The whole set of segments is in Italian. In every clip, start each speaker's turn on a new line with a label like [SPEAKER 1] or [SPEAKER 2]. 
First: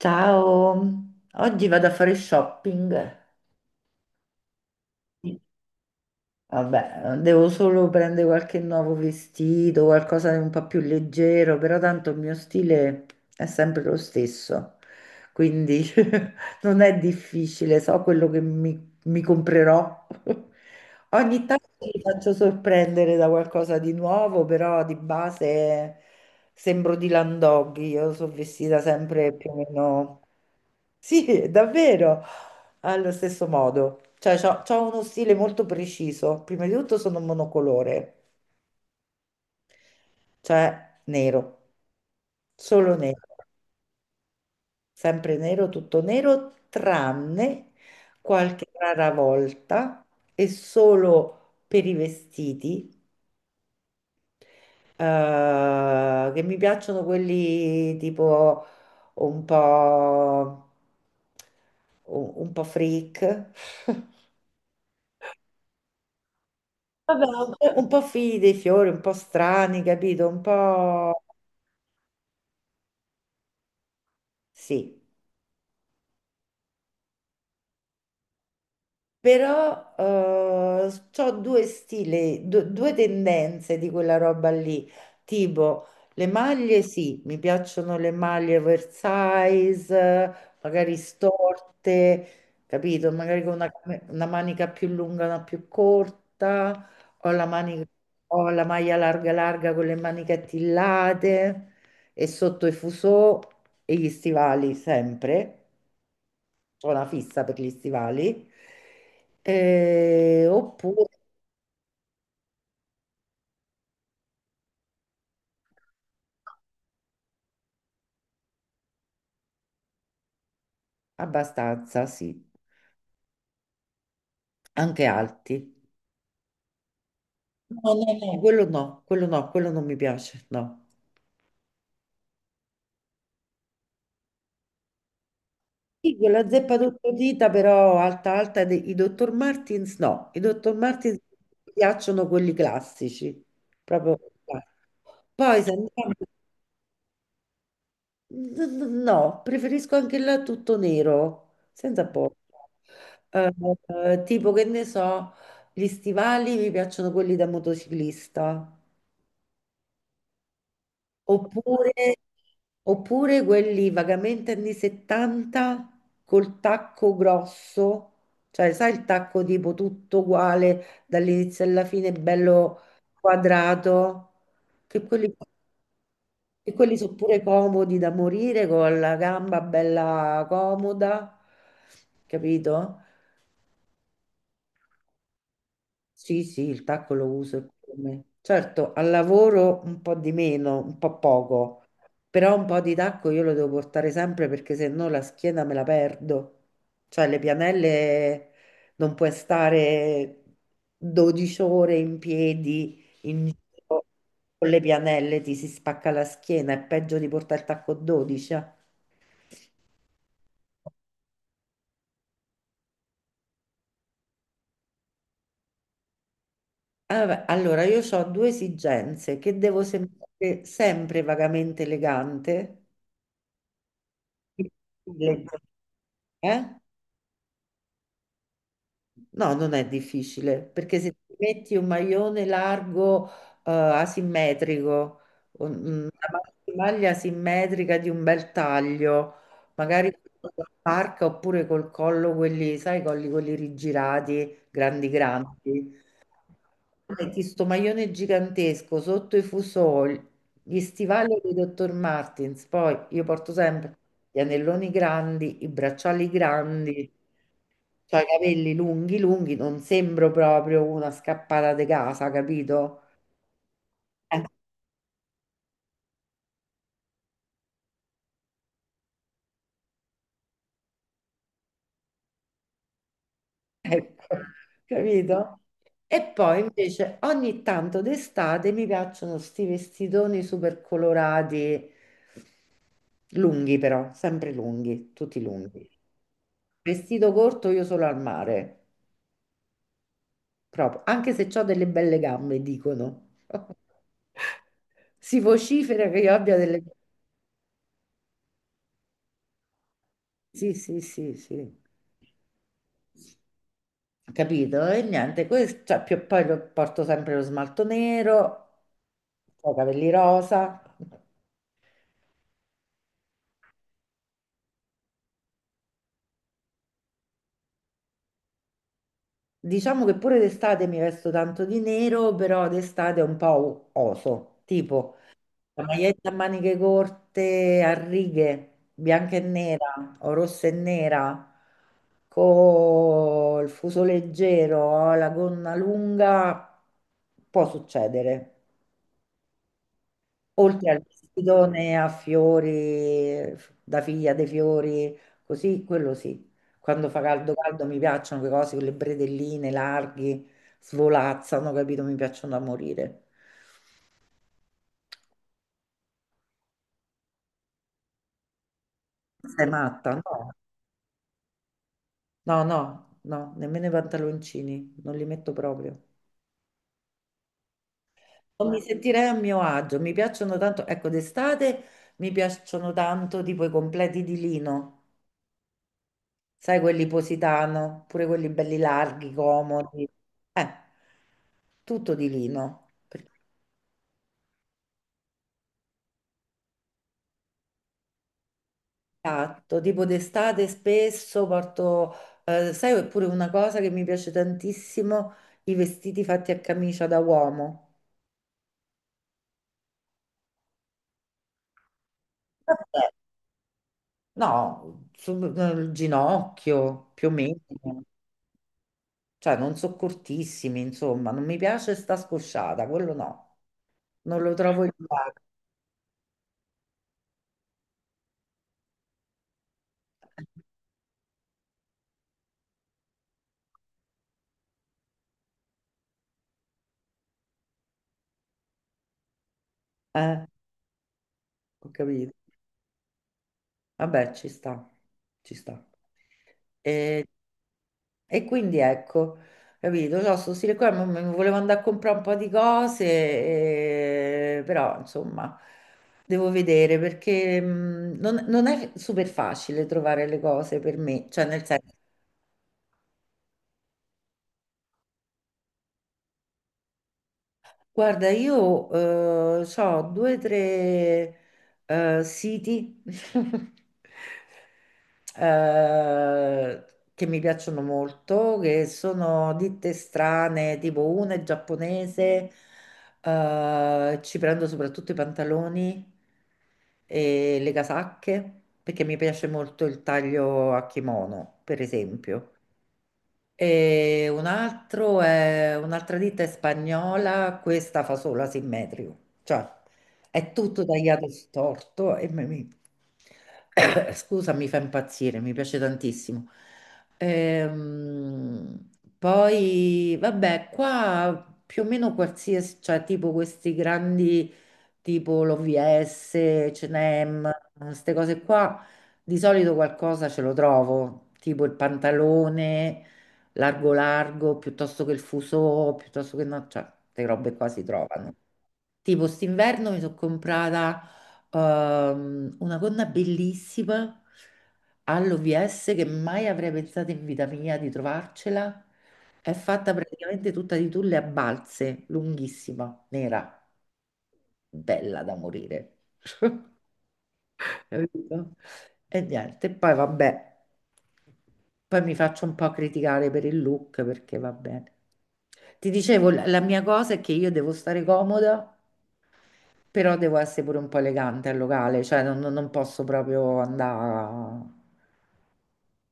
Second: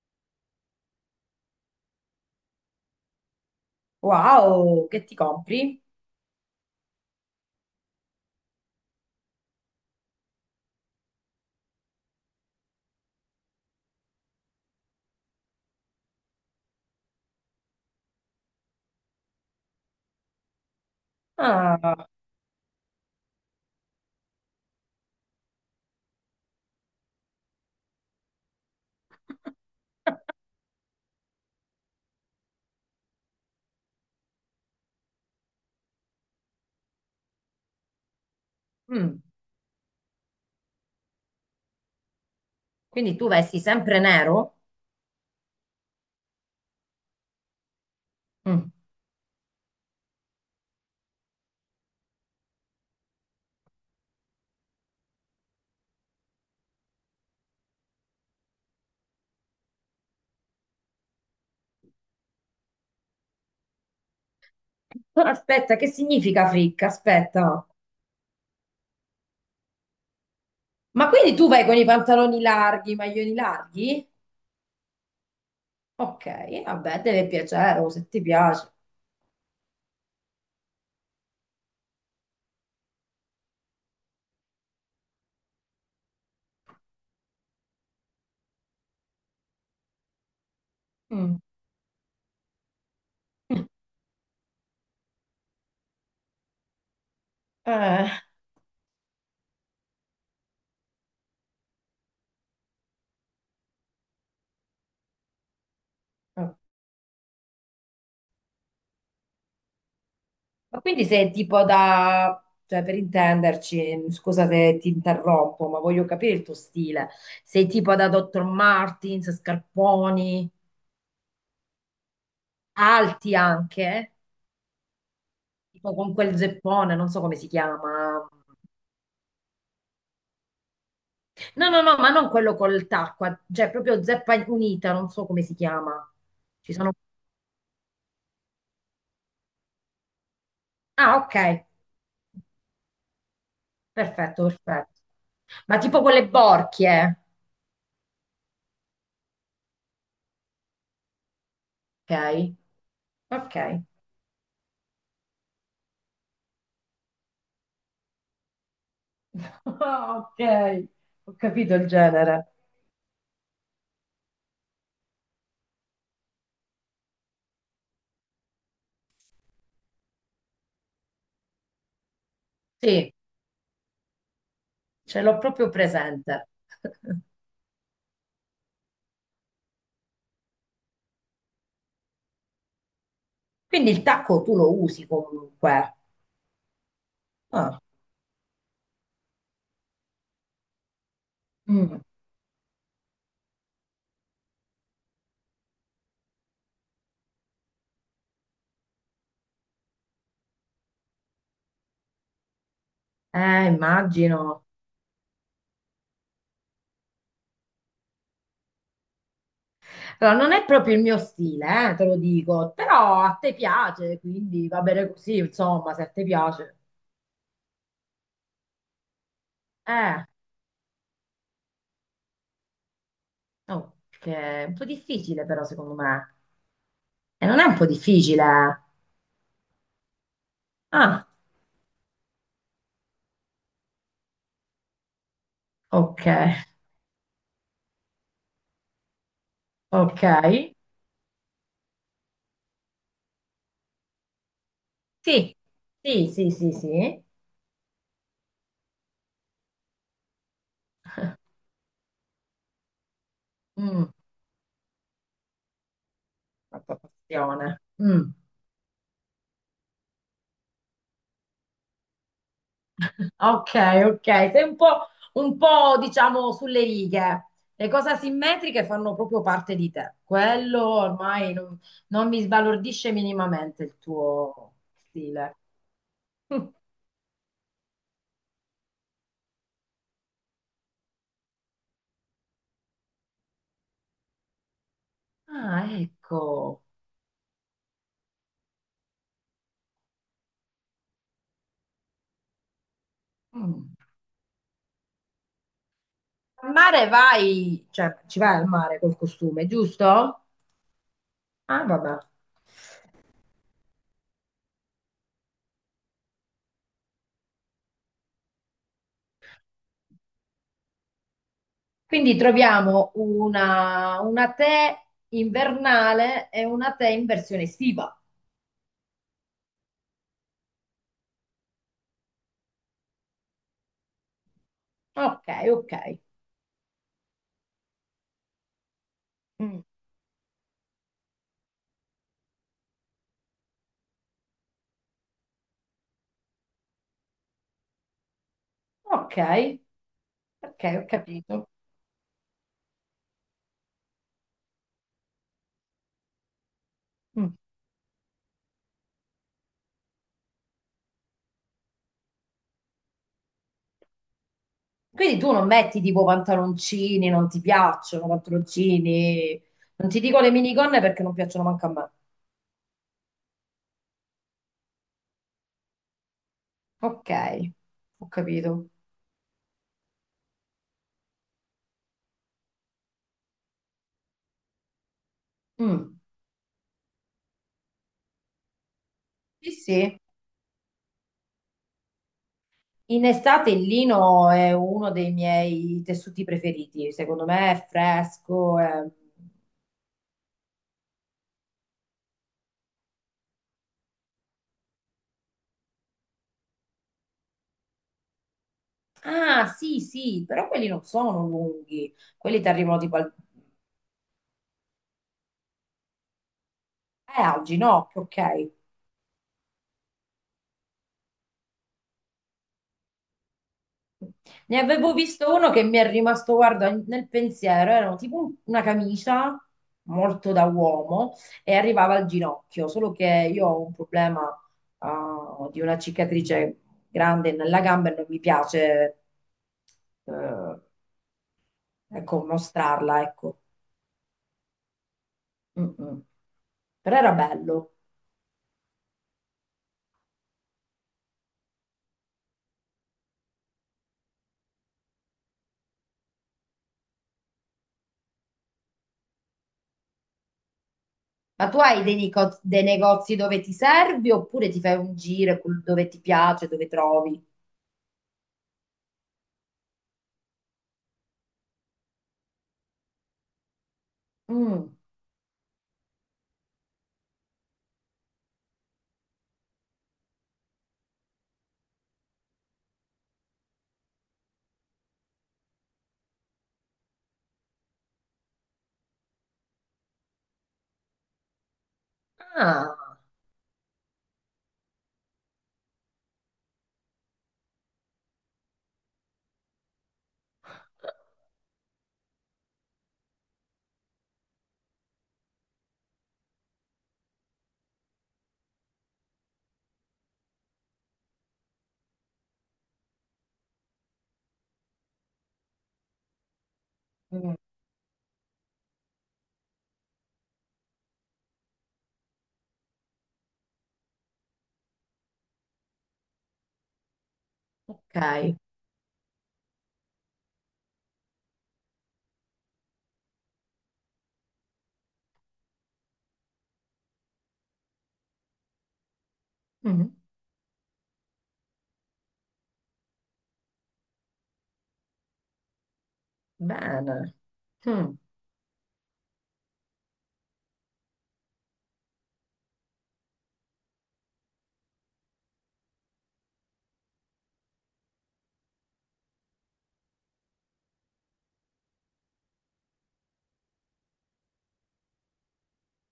[SPEAKER 1] Ciao, oggi vado a fare shopping.
[SPEAKER 2] Wow, che ti compri?
[SPEAKER 1] Vabbè, devo solo prendere qualche nuovo vestito, qualcosa di un po' più leggero, però tanto il mio stile è sempre lo stesso, quindi non è difficile, so quello che mi comprerò. Ogni tanto mi
[SPEAKER 2] Ah,
[SPEAKER 1] faccio sorprendere da qualcosa di nuovo, però di base sembro di Landoggi, io sono vestita sempre più o meno, sì, davvero, allo stesso modo. Cioè, c'ho uno stile molto preciso. Prima di tutto sono monocolore,
[SPEAKER 2] mm.
[SPEAKER 1] cioè nero, solo
[SPEAKER 2] Quindi
[SPEAKER 1] nero,
[SPEAKER 2] tu vesti sempre nero?
[SPEAKER 1] sempre nero, tutto nero, tranne qualche
[SPEAKER 2] Mm.
[SPEAKER 1] rara volta e solo per i vestiti, che mi piacciono quelli tipo un po' un po' freak.
[SPEAKER 2] Aspetta, che significa fricca?
[SPEAKER 1] Vabbè,
[SPEAKER 2] Aspetta.
[SPEAKER 1] un po' figli dei fiori, un po' strani, capito? Un
[SPEAKER 2] Ma
[SPEAKER 1] po'
[SPEAKER 2] quindi tu vai con i pantaloni larghi, i maglioni larghi?
[SPEAKER 1] sì.
[SPEAKER 2] Ok, vabbè, deve piacere, o se ti piace.
[SPEAKER 1] Però ho due stili, due tendenze di quella roba lì, tipo le maglie, sì, mi piacciono le maglie oversize, magari
[SPEAKER 2] Mm.
[SPEAKER 1] storte, capito? Magari con una, cam- una manica più lunga, una più corta, o la manica-
[SPEAKER 2] Eh,
[SPEAKER 1] o la maglia larga larga con le maniche attillate e sotto i fusò e gli stivali sempre,
[SPEAKER 2] mm.
[SPEAKER 1] ho una fissa per gli stivali,
[SPEAKER 2] Ma quindi
[SPEAKER 1] oppure
[SPEAKER 2] sei tipo da, cioè per intenderci, scusa se ti interrompo, ma voglio capire il tuo stile. Sei tipo da Dr. Martens, scarponi,
[SPEAKER 1] abbastanza, sì,
[SPEAKER 2] alti anche?
[SPEAKER 1] anche alti.
[SPEAKER 2] Tipo con quel zeppone, non so come si
[SPEAKER 1] No, no,
[SPEAKER 2] chiama.
[SPEAKER 1] no. Quello no, quello no, quello non mi piace, no.
[SPEAKER 2] No, no, no, ma non quello col tacco, cioè proprio zeppa unita, non so come si chiama.
[SPEAKER 1] Sì, quella
[SPEAKER 2] Ci
[SPEAKER 1] zeppa
[SPEAKER 2] sono...
[SPEAKER 1] dita però alta alta, i Dr. Martins no, i Dr.
[SPEAKER 2] Ah,
[SPEAKER 1] Martins
[SPEAKER 2] ok,
[SPEAKER 1] mi piacciono quelli classici, proprio.
[SPEAKER 2] perfetto,
[SPEAKER 1] eh.
[SPEAKER 2] perfetto.
[SPEAKER 1] Poi se
[SPEAKER 2] Ma tipo
[SPEAKER 1] andiamo,
[SPEAKER 2] quelle borchie, eh.
[SPEAKER 1] no, preferisco anche là tutto nero, senza porto.
[SPEAKER 2] Ok? Ok.
[SPEAKER 1] Eh, tipo che ne so, gli stivali mi piacciono quelli da motociclista,
[SPEAKER 2] Ah, ok, ho capito il
[SPEAKER 1] oppure,
[SPEAKER 2] genere.
[SPEAKER 1] oppure quelli vagamente anni 70 col tacco grosso, cioè sai il tacco tipo tutto uguale dall'inizio alla fine, bello
[SPEAKER 2] Sì,
[SPEAKER 1] quadrato. Che
[SPEAKER 2] ce
[SPEAKER 1] quelli
[SPEAKER 2] l'ho proprio presente.
[SPEAKER 1] E quelli sono pure comodi da morire con la gamba bella comoda, capito?
[SPEAKER 2] Quindi il tacco tu lo usi comunque.
[SPEAKER 1] Sì, sì, il tacco lo uso e
[SPEAKER 2] Ah.
[SPEAKER 1] come. Certo, al lavoro un po' di meno, un po' poco,
[SPEAKER 2] Mm.
[SPEAKER 1] però un po' di tacco io lo devo portare sempre perché se no la schiena me la perdo. Cioè le pianelle non puoi stare 12 ore in piedi in giro
[SPEAKER 2] Immagino.
[SPEAKER 1] con le pianelle, ti si spacca la schiena, è peggio di portare il tacco 12.
[SPEAKER 2] Allora, non è proprio il mio stile, te lo dico, però a te piace, quindi va bene così, insomma, se a te piace.
[SPEAKER 1] Ah, vabbè, allora, io ho due esigenze, che devo
[SPEAKER 2] Eh,
[SPEAKER 1] sembrare sempre vagamente elegante.
[SPEAKER 2] no, che è un po' difficile
[SPEAKER 1] Elegante,
[SPEAKER 2] però, secondo me.
[SPEAKER 1] eh?
[SPEAKER 2] E non è un po' difficile.
[SPEAKER 1] No, non è difficile, perché se
[SPEAKER 2] Ah,
[SPEAKER 1] ti metti un maglione largo, asimmetrico, un- mm,
[SPEAKER 2] ok,
[SPEAKER 1] una maglia asimmetrica di un bel taglio, magari
[SPEAKER 2] ok.
[SPEAKER 1] con la parca oppure col collo, quelli, sai, colli quelli rigirati, grandi
[SPEAKER 2] Sì,
[SPEAKER 1] grandi.
[SPEAKER 2] sì, sì, sì, sì.
[SPEAKER 1] Metti sto maglione gigantesco sotto i fusoli, gli stivali di Dr. Martens, poi io porto sempre
[SPEAKER 2] Mm,
[SPEAKER 1] gli anelloni grandi, i bracciali
[SPEAKER 2] la tua
[SPEAKER 1] grandi,
[SPEAKER 2] passione.
[SPEAKER 1] cioè i
[SPEAKER 2] Mm.
[SPEAKER 1] capelli lunghi lunghi, non sembro proprio una scappata di casa, capito?
[SPEAKER 2] Ok, ok, sei un po', diciamo sulle righe. Le cose asimmetriche fanno proprio parte di te. Quello ormai non, non mi sbalordisce minimamente
[SPEAKER 1] Eh,
[SPEAKER 2] il
[SPEAKER 1] Ecco,
[SPEAKER 2] tuo stile.
[SPEAKER 1] capito? E poi invece ogni tanto d'estate mi piacciono sti vestitoni super colorati, lunghi però, sempre lunghi, tutti
[SPEAKER 2] Ah,
[SPEAKER 1] lunghi.
[SPEAKER 2] ecco.
[SPEAKER 1] Vestito corto io solo al mare, proprio, anche se ho delle belle gambe, dicono.
[SPEAKER 2] Mm.
[SPEAKER 1] Si vocifera che io abbia
[SPEAKER 2] Al
[SPEAKER 1] delle.
[SPEAKER 2] mare vai, cioè ci vai al mare col costume, giusto?
[SPEAKER 1] Sì, sì, sì, sì.
[SPEAKER 2] Ah, vabbè.
[SPEAKER 1] Capito? E niente, questo, cioè, porto sempre lo smalto nero, ho i capelli rosa.
[SPEAKER 2] Quindi troviamo una te invernale e una te in versione estiva.
[SPEAKER 1] Diciamo che pure d'estate mi vesto tanto di nero, però d'estate è un po' oso, tipo
[SPEAKER 2] Ok,
[SPEAKER 1] la
[SPEAKER 2] ok.
[SPEAKER 1] maglietta a maniche corte a righe, bianca e
[SPEAKER 2] Mm.
[SPEAKER 1] nera o rossa e nera, col fuso leggero, la gonna lunga, può succedere.
[SPEAKER 2] Ok. Ok,
[SPEAKER 1] Oltre al
[SPEAKER 2] ho capito.
[SPEAKER 1] vestitone a fiori, da figlia dei fiori, così, quello sì. Quando fa
[SPEAKER 2] Mm.
[SPEAKER 1] caldo caldo mi piacciono quelle cose con le bretelline larghi, svolazzano, capito? Mi piacciono da morire.
[SPEAKER 2] Quindi tu non metti tipo pantaloncini, non ti piacciono pantaloncini,
[SPEAKER 1] Sei
[SPEAKER 2] non
[SPEAKER 1] matta,
[SPEAKER 2] ti dico le
[SPEAKER 1] no?
[SPEAKER 2] minigonne perché non piacciono manco a me.
[SPEAKER 1] No, no, no, nemmeno i pantaloncini, non li metto proprio.
[SPEAKER 2] Ok, ho
[SPEAKER 1] Non mi
[SPEAKER 2] capito.
[SPEAKER 1] sentirei a mio agio, mi piacciono tanto, ecco, d'estate mi piacciono tanto tipo i completi di lino,
[SPEAKER 2] Mm.
[SPEAKER 1] sai, quelli positano, pure quelli belli larghi,
[SPEAKER 2] Sì,
[SPEAKER 1] comodi,
[SPEAKER 2] sì.
[SPEAKER 1] eh, tutto di lino.
[SPEAKER 2] In
[SPEAKER 1] Perché,
[SPEAKER 2] estate il lino è uno dei miei tessuti preferiti, secondo me è fresco. È-
[SPEAKER 1] esatto, tipo d'estate spesso porto, sai, oppure una cosa che mi piace tantissimo, i vestiti fatti a camicia da uomo.
[SPEAKER 2] ah, sì, sì, però quelli non sono lunghi, quelli ti arrivano tipo al...
[SPEAKER 1] No, sul nel ginocchio più o meno,
[SPEAKER 2] al ginocchio, ok.
[SPEAKER 1] cioè non so, cortissimi, insomma, non mi piace sta scosciata, quello no, non lo
[SPEAKER 2] Ne
[SPEAKER 1] trovo il
[SPEAKER 2] avevo
[SPEAKER 1] luogo.
[SPEAKER 2] visto uno che mi è rimasto, guarda, nel pensiero, era tipo una camicia molto da uomo e arrivava al ginocchio, solo che io ho un problema, ah, di una cicatrice grande nella gamba e non mi piace,
[SPEAKER 1] Eh, ho capito.
[SPEAKER 2] ecco, mostrarla, ecco.
[SPEAKER 1] Vabbè, ci sta, ci sta.
[SPEAKER 2] Mm, mm. Però
[SPEAKER 1] E,
[SPEAKER 2] era bello.
[SPEAKER 1] e quindi ecco, capito, no, sto stile qua, mo- mi volevo andare a comprare un po' di cose, però insomma, devo vedere perché non è super facile trovare le cose per me, cioè nel
[SPEAKER 2] Ma tu
[SPEAKER 1] senso.
[SPEAKER 2] hai dei, dei negozi dove ti servi oppure ti fai un giro dove ti piace, dove trovi?
[SPEAKER 1] Guarda, io ho due o tre siti,
[SPEAKER 2] Mm.
[SPEAKER 1] eh, che mi piacciono molto, che sono ditte strane, tipo una è giapponese, ci prendo soprattutto i pantaloni e le casacche, perché mi piace molto il taglio a kimono, per esempio.
[SPEAKER 2] Ah,
[SPEAKER 1] Un'altra ditta è spagnola, questa fa solo asimmetrico, cioè è tutto tagliato storto e scusa, mi fa impazzire, mi piace tantissimo. Ehm, poi, vabbè, qua più o meno qualsiasi, cioè tipo questi grandi, tipo l'OVS,
[SPEAKER 2] mm,
[SPEAKER 1] H&M, queste cose qua, di solito qualcosa ce lo trovo, tipo il pantalone largo largo, piuttosto che il fuso, piuttosto che no, cioè, queste robe qua si
[SPEAKER 2] ok.
[SPEAKER 1] trovano. Tipo, st'inverno mi sono comprata una gonna bellissima all'OVS che mai avrei pensato in vita mia di trovarcela. È fatta
[SPEAKER 2] Mm,
[SPEAKER 1] praticamente tutta di tulle a balze, lunghissima, nera, bella da morire.
[SPEAKER 2] bene. Mm,
[SPEAKER 1] Capito? E niente, poi vabbè. Poi mi faccio un po' criticare per il look perché va bene. Ti dicevo, la mia cosa è che io devo stare comoda, però devo essere pure un po' elegante al locale, cioè non posso proprio andare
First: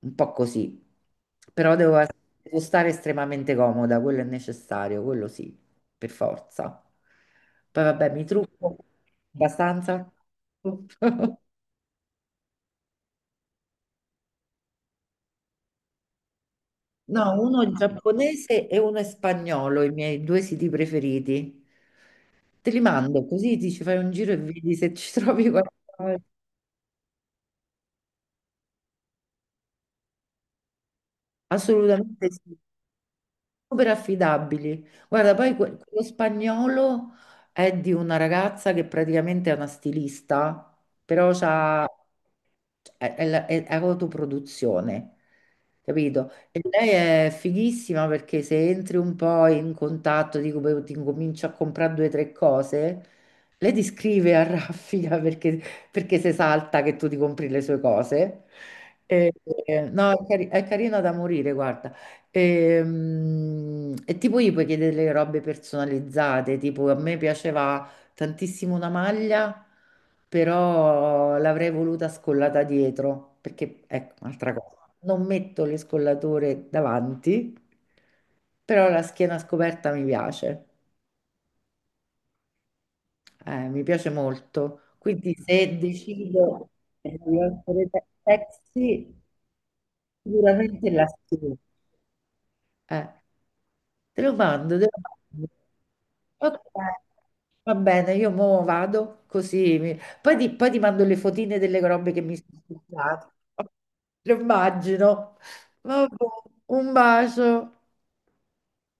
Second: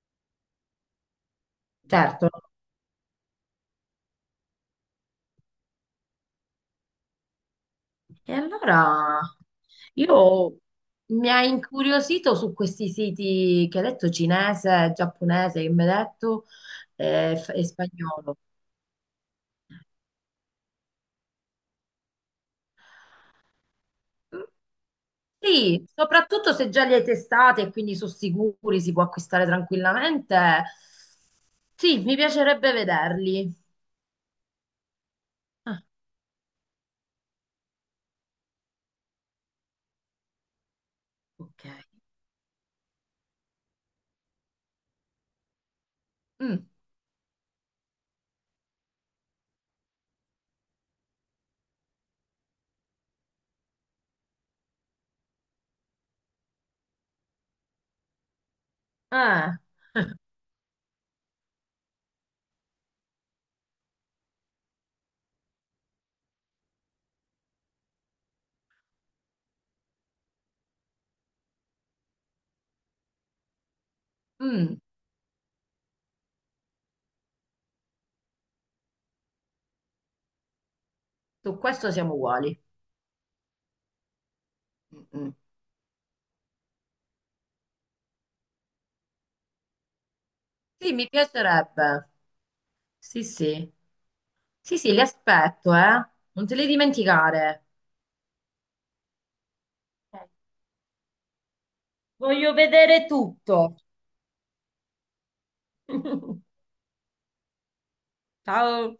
[SPEAKER 1] un po' così, però
[SPEAKER 2] certo.
[SPEAKER 1] devo stare estremamente comoda, quello è necessario, quello sì, per forza. Poi vabbè, mi
[SPEAKER 2] E
[SPEAKER 1] trucco
[SPEAKER 2] allora
[SPEAKER 1] abbastanza.
[SPEAKER 2] io, mi ha incuriosito su questi siti che hai detto cinese, giapponese, che mi hai detto, e,
[SPEAKER 1] No, uno
[SPEAKER 2] e
[SPEAKER 1] è
[SPEAKER 2] spagnolo.
[SPEAKER 1] giapponese e uno è spagnolo, i miei due siti preferiti. Te li mando, così ti ci fai un giro e
[SPEAKER 2] Mm,
[SPEAKER 1] vedi se ci trovi
[SPEAKER 2] sì,
[SPEAKER 1] qualcosa.
[SPEAKER 2] soprattutto se già li hai testati e quindi sono sicuri, si può acquistare tranquillamente. Sì, mi
[SPEAKER 1] Assolutamente sì,
[SPEAKER 2] piacerebbe vederli.
[SPEAKER 1] super affidabili. Guarda, poi
[SPEAKER 2] Ah,
[SPEAKER 1] quello spagnolo è di una ragazza che praticamente è una stilista, però
[SPEAKER 2] ok.
[SPEAKER 1] è autoproduzione, capito? E
[SPEAKER 2] Mm,
[SPEAKER 1] lei è fighissima perché se entri un po' in contatto, dico, beh, ti incomincio a comprare due o tre cose, lei ti scrive a raffica, perché, se salta che tu ti compri le sue cose. E-
[SPEAKER 2] eh,
[SPEAKER 1] no, è carina da morire, guarda. E tipo gli puoi chiedere le robe personalizzate, tipo a me piaceva tantissimo una maglia, però l'avrei voluta scollata dietro, perché ecco, un'altra
[SPEAKER 2] mm,
[SPEAKER 1] cosa, non metto le scollature davanti, però la schiena scoperta
[SPEAKER 2] su questo siamo uguali.
[SPEAKER 1] mi piace molto.
[SPEAKER 2] Mm,
[SPEAKER 1] Quindi
[SPEAKER 2] mm.
[SPEAKER 1] se decido di essere sexy, sicuramente
[SPEAKER 2] Sì,
[SPEAKER 1] la
[SPEAKER 2] mi
[SPEAKER 1] schiena.
[SPEAKER 2] piacerebbe.
[SPEAKER 1] Eh.
[SPEAKER 2] Sì, sì.
[SPEAKER 1] Te lo
[SPEAKER 2] Sì,
[SPEAKER 1] mando, te lo
[SPEAKER 2] sì, li
[SPEAKER 1] mando.
[SPEAKER 2] aspetto, eh. Non te
[SPEAKER 1] Ok,
[SPEAKER 2] li dimenticare.
[SPEAKER 1] va bene, io mo vado così.
[SPEAKER 2] Ok.
[SPEAKER 1] Poi ti mando le fotine delle robe che mi
[SPEAKER 2] Voglio
[SPEAKER 1] sono
[SPEAKER 2] vedere
[SPEAKER 1] studiate.
[SPEAKER 2] tutto.
[SPEAKER 1] Lo immagino. Vabbè, un bacio.
[SPEAKER 2] Ciao.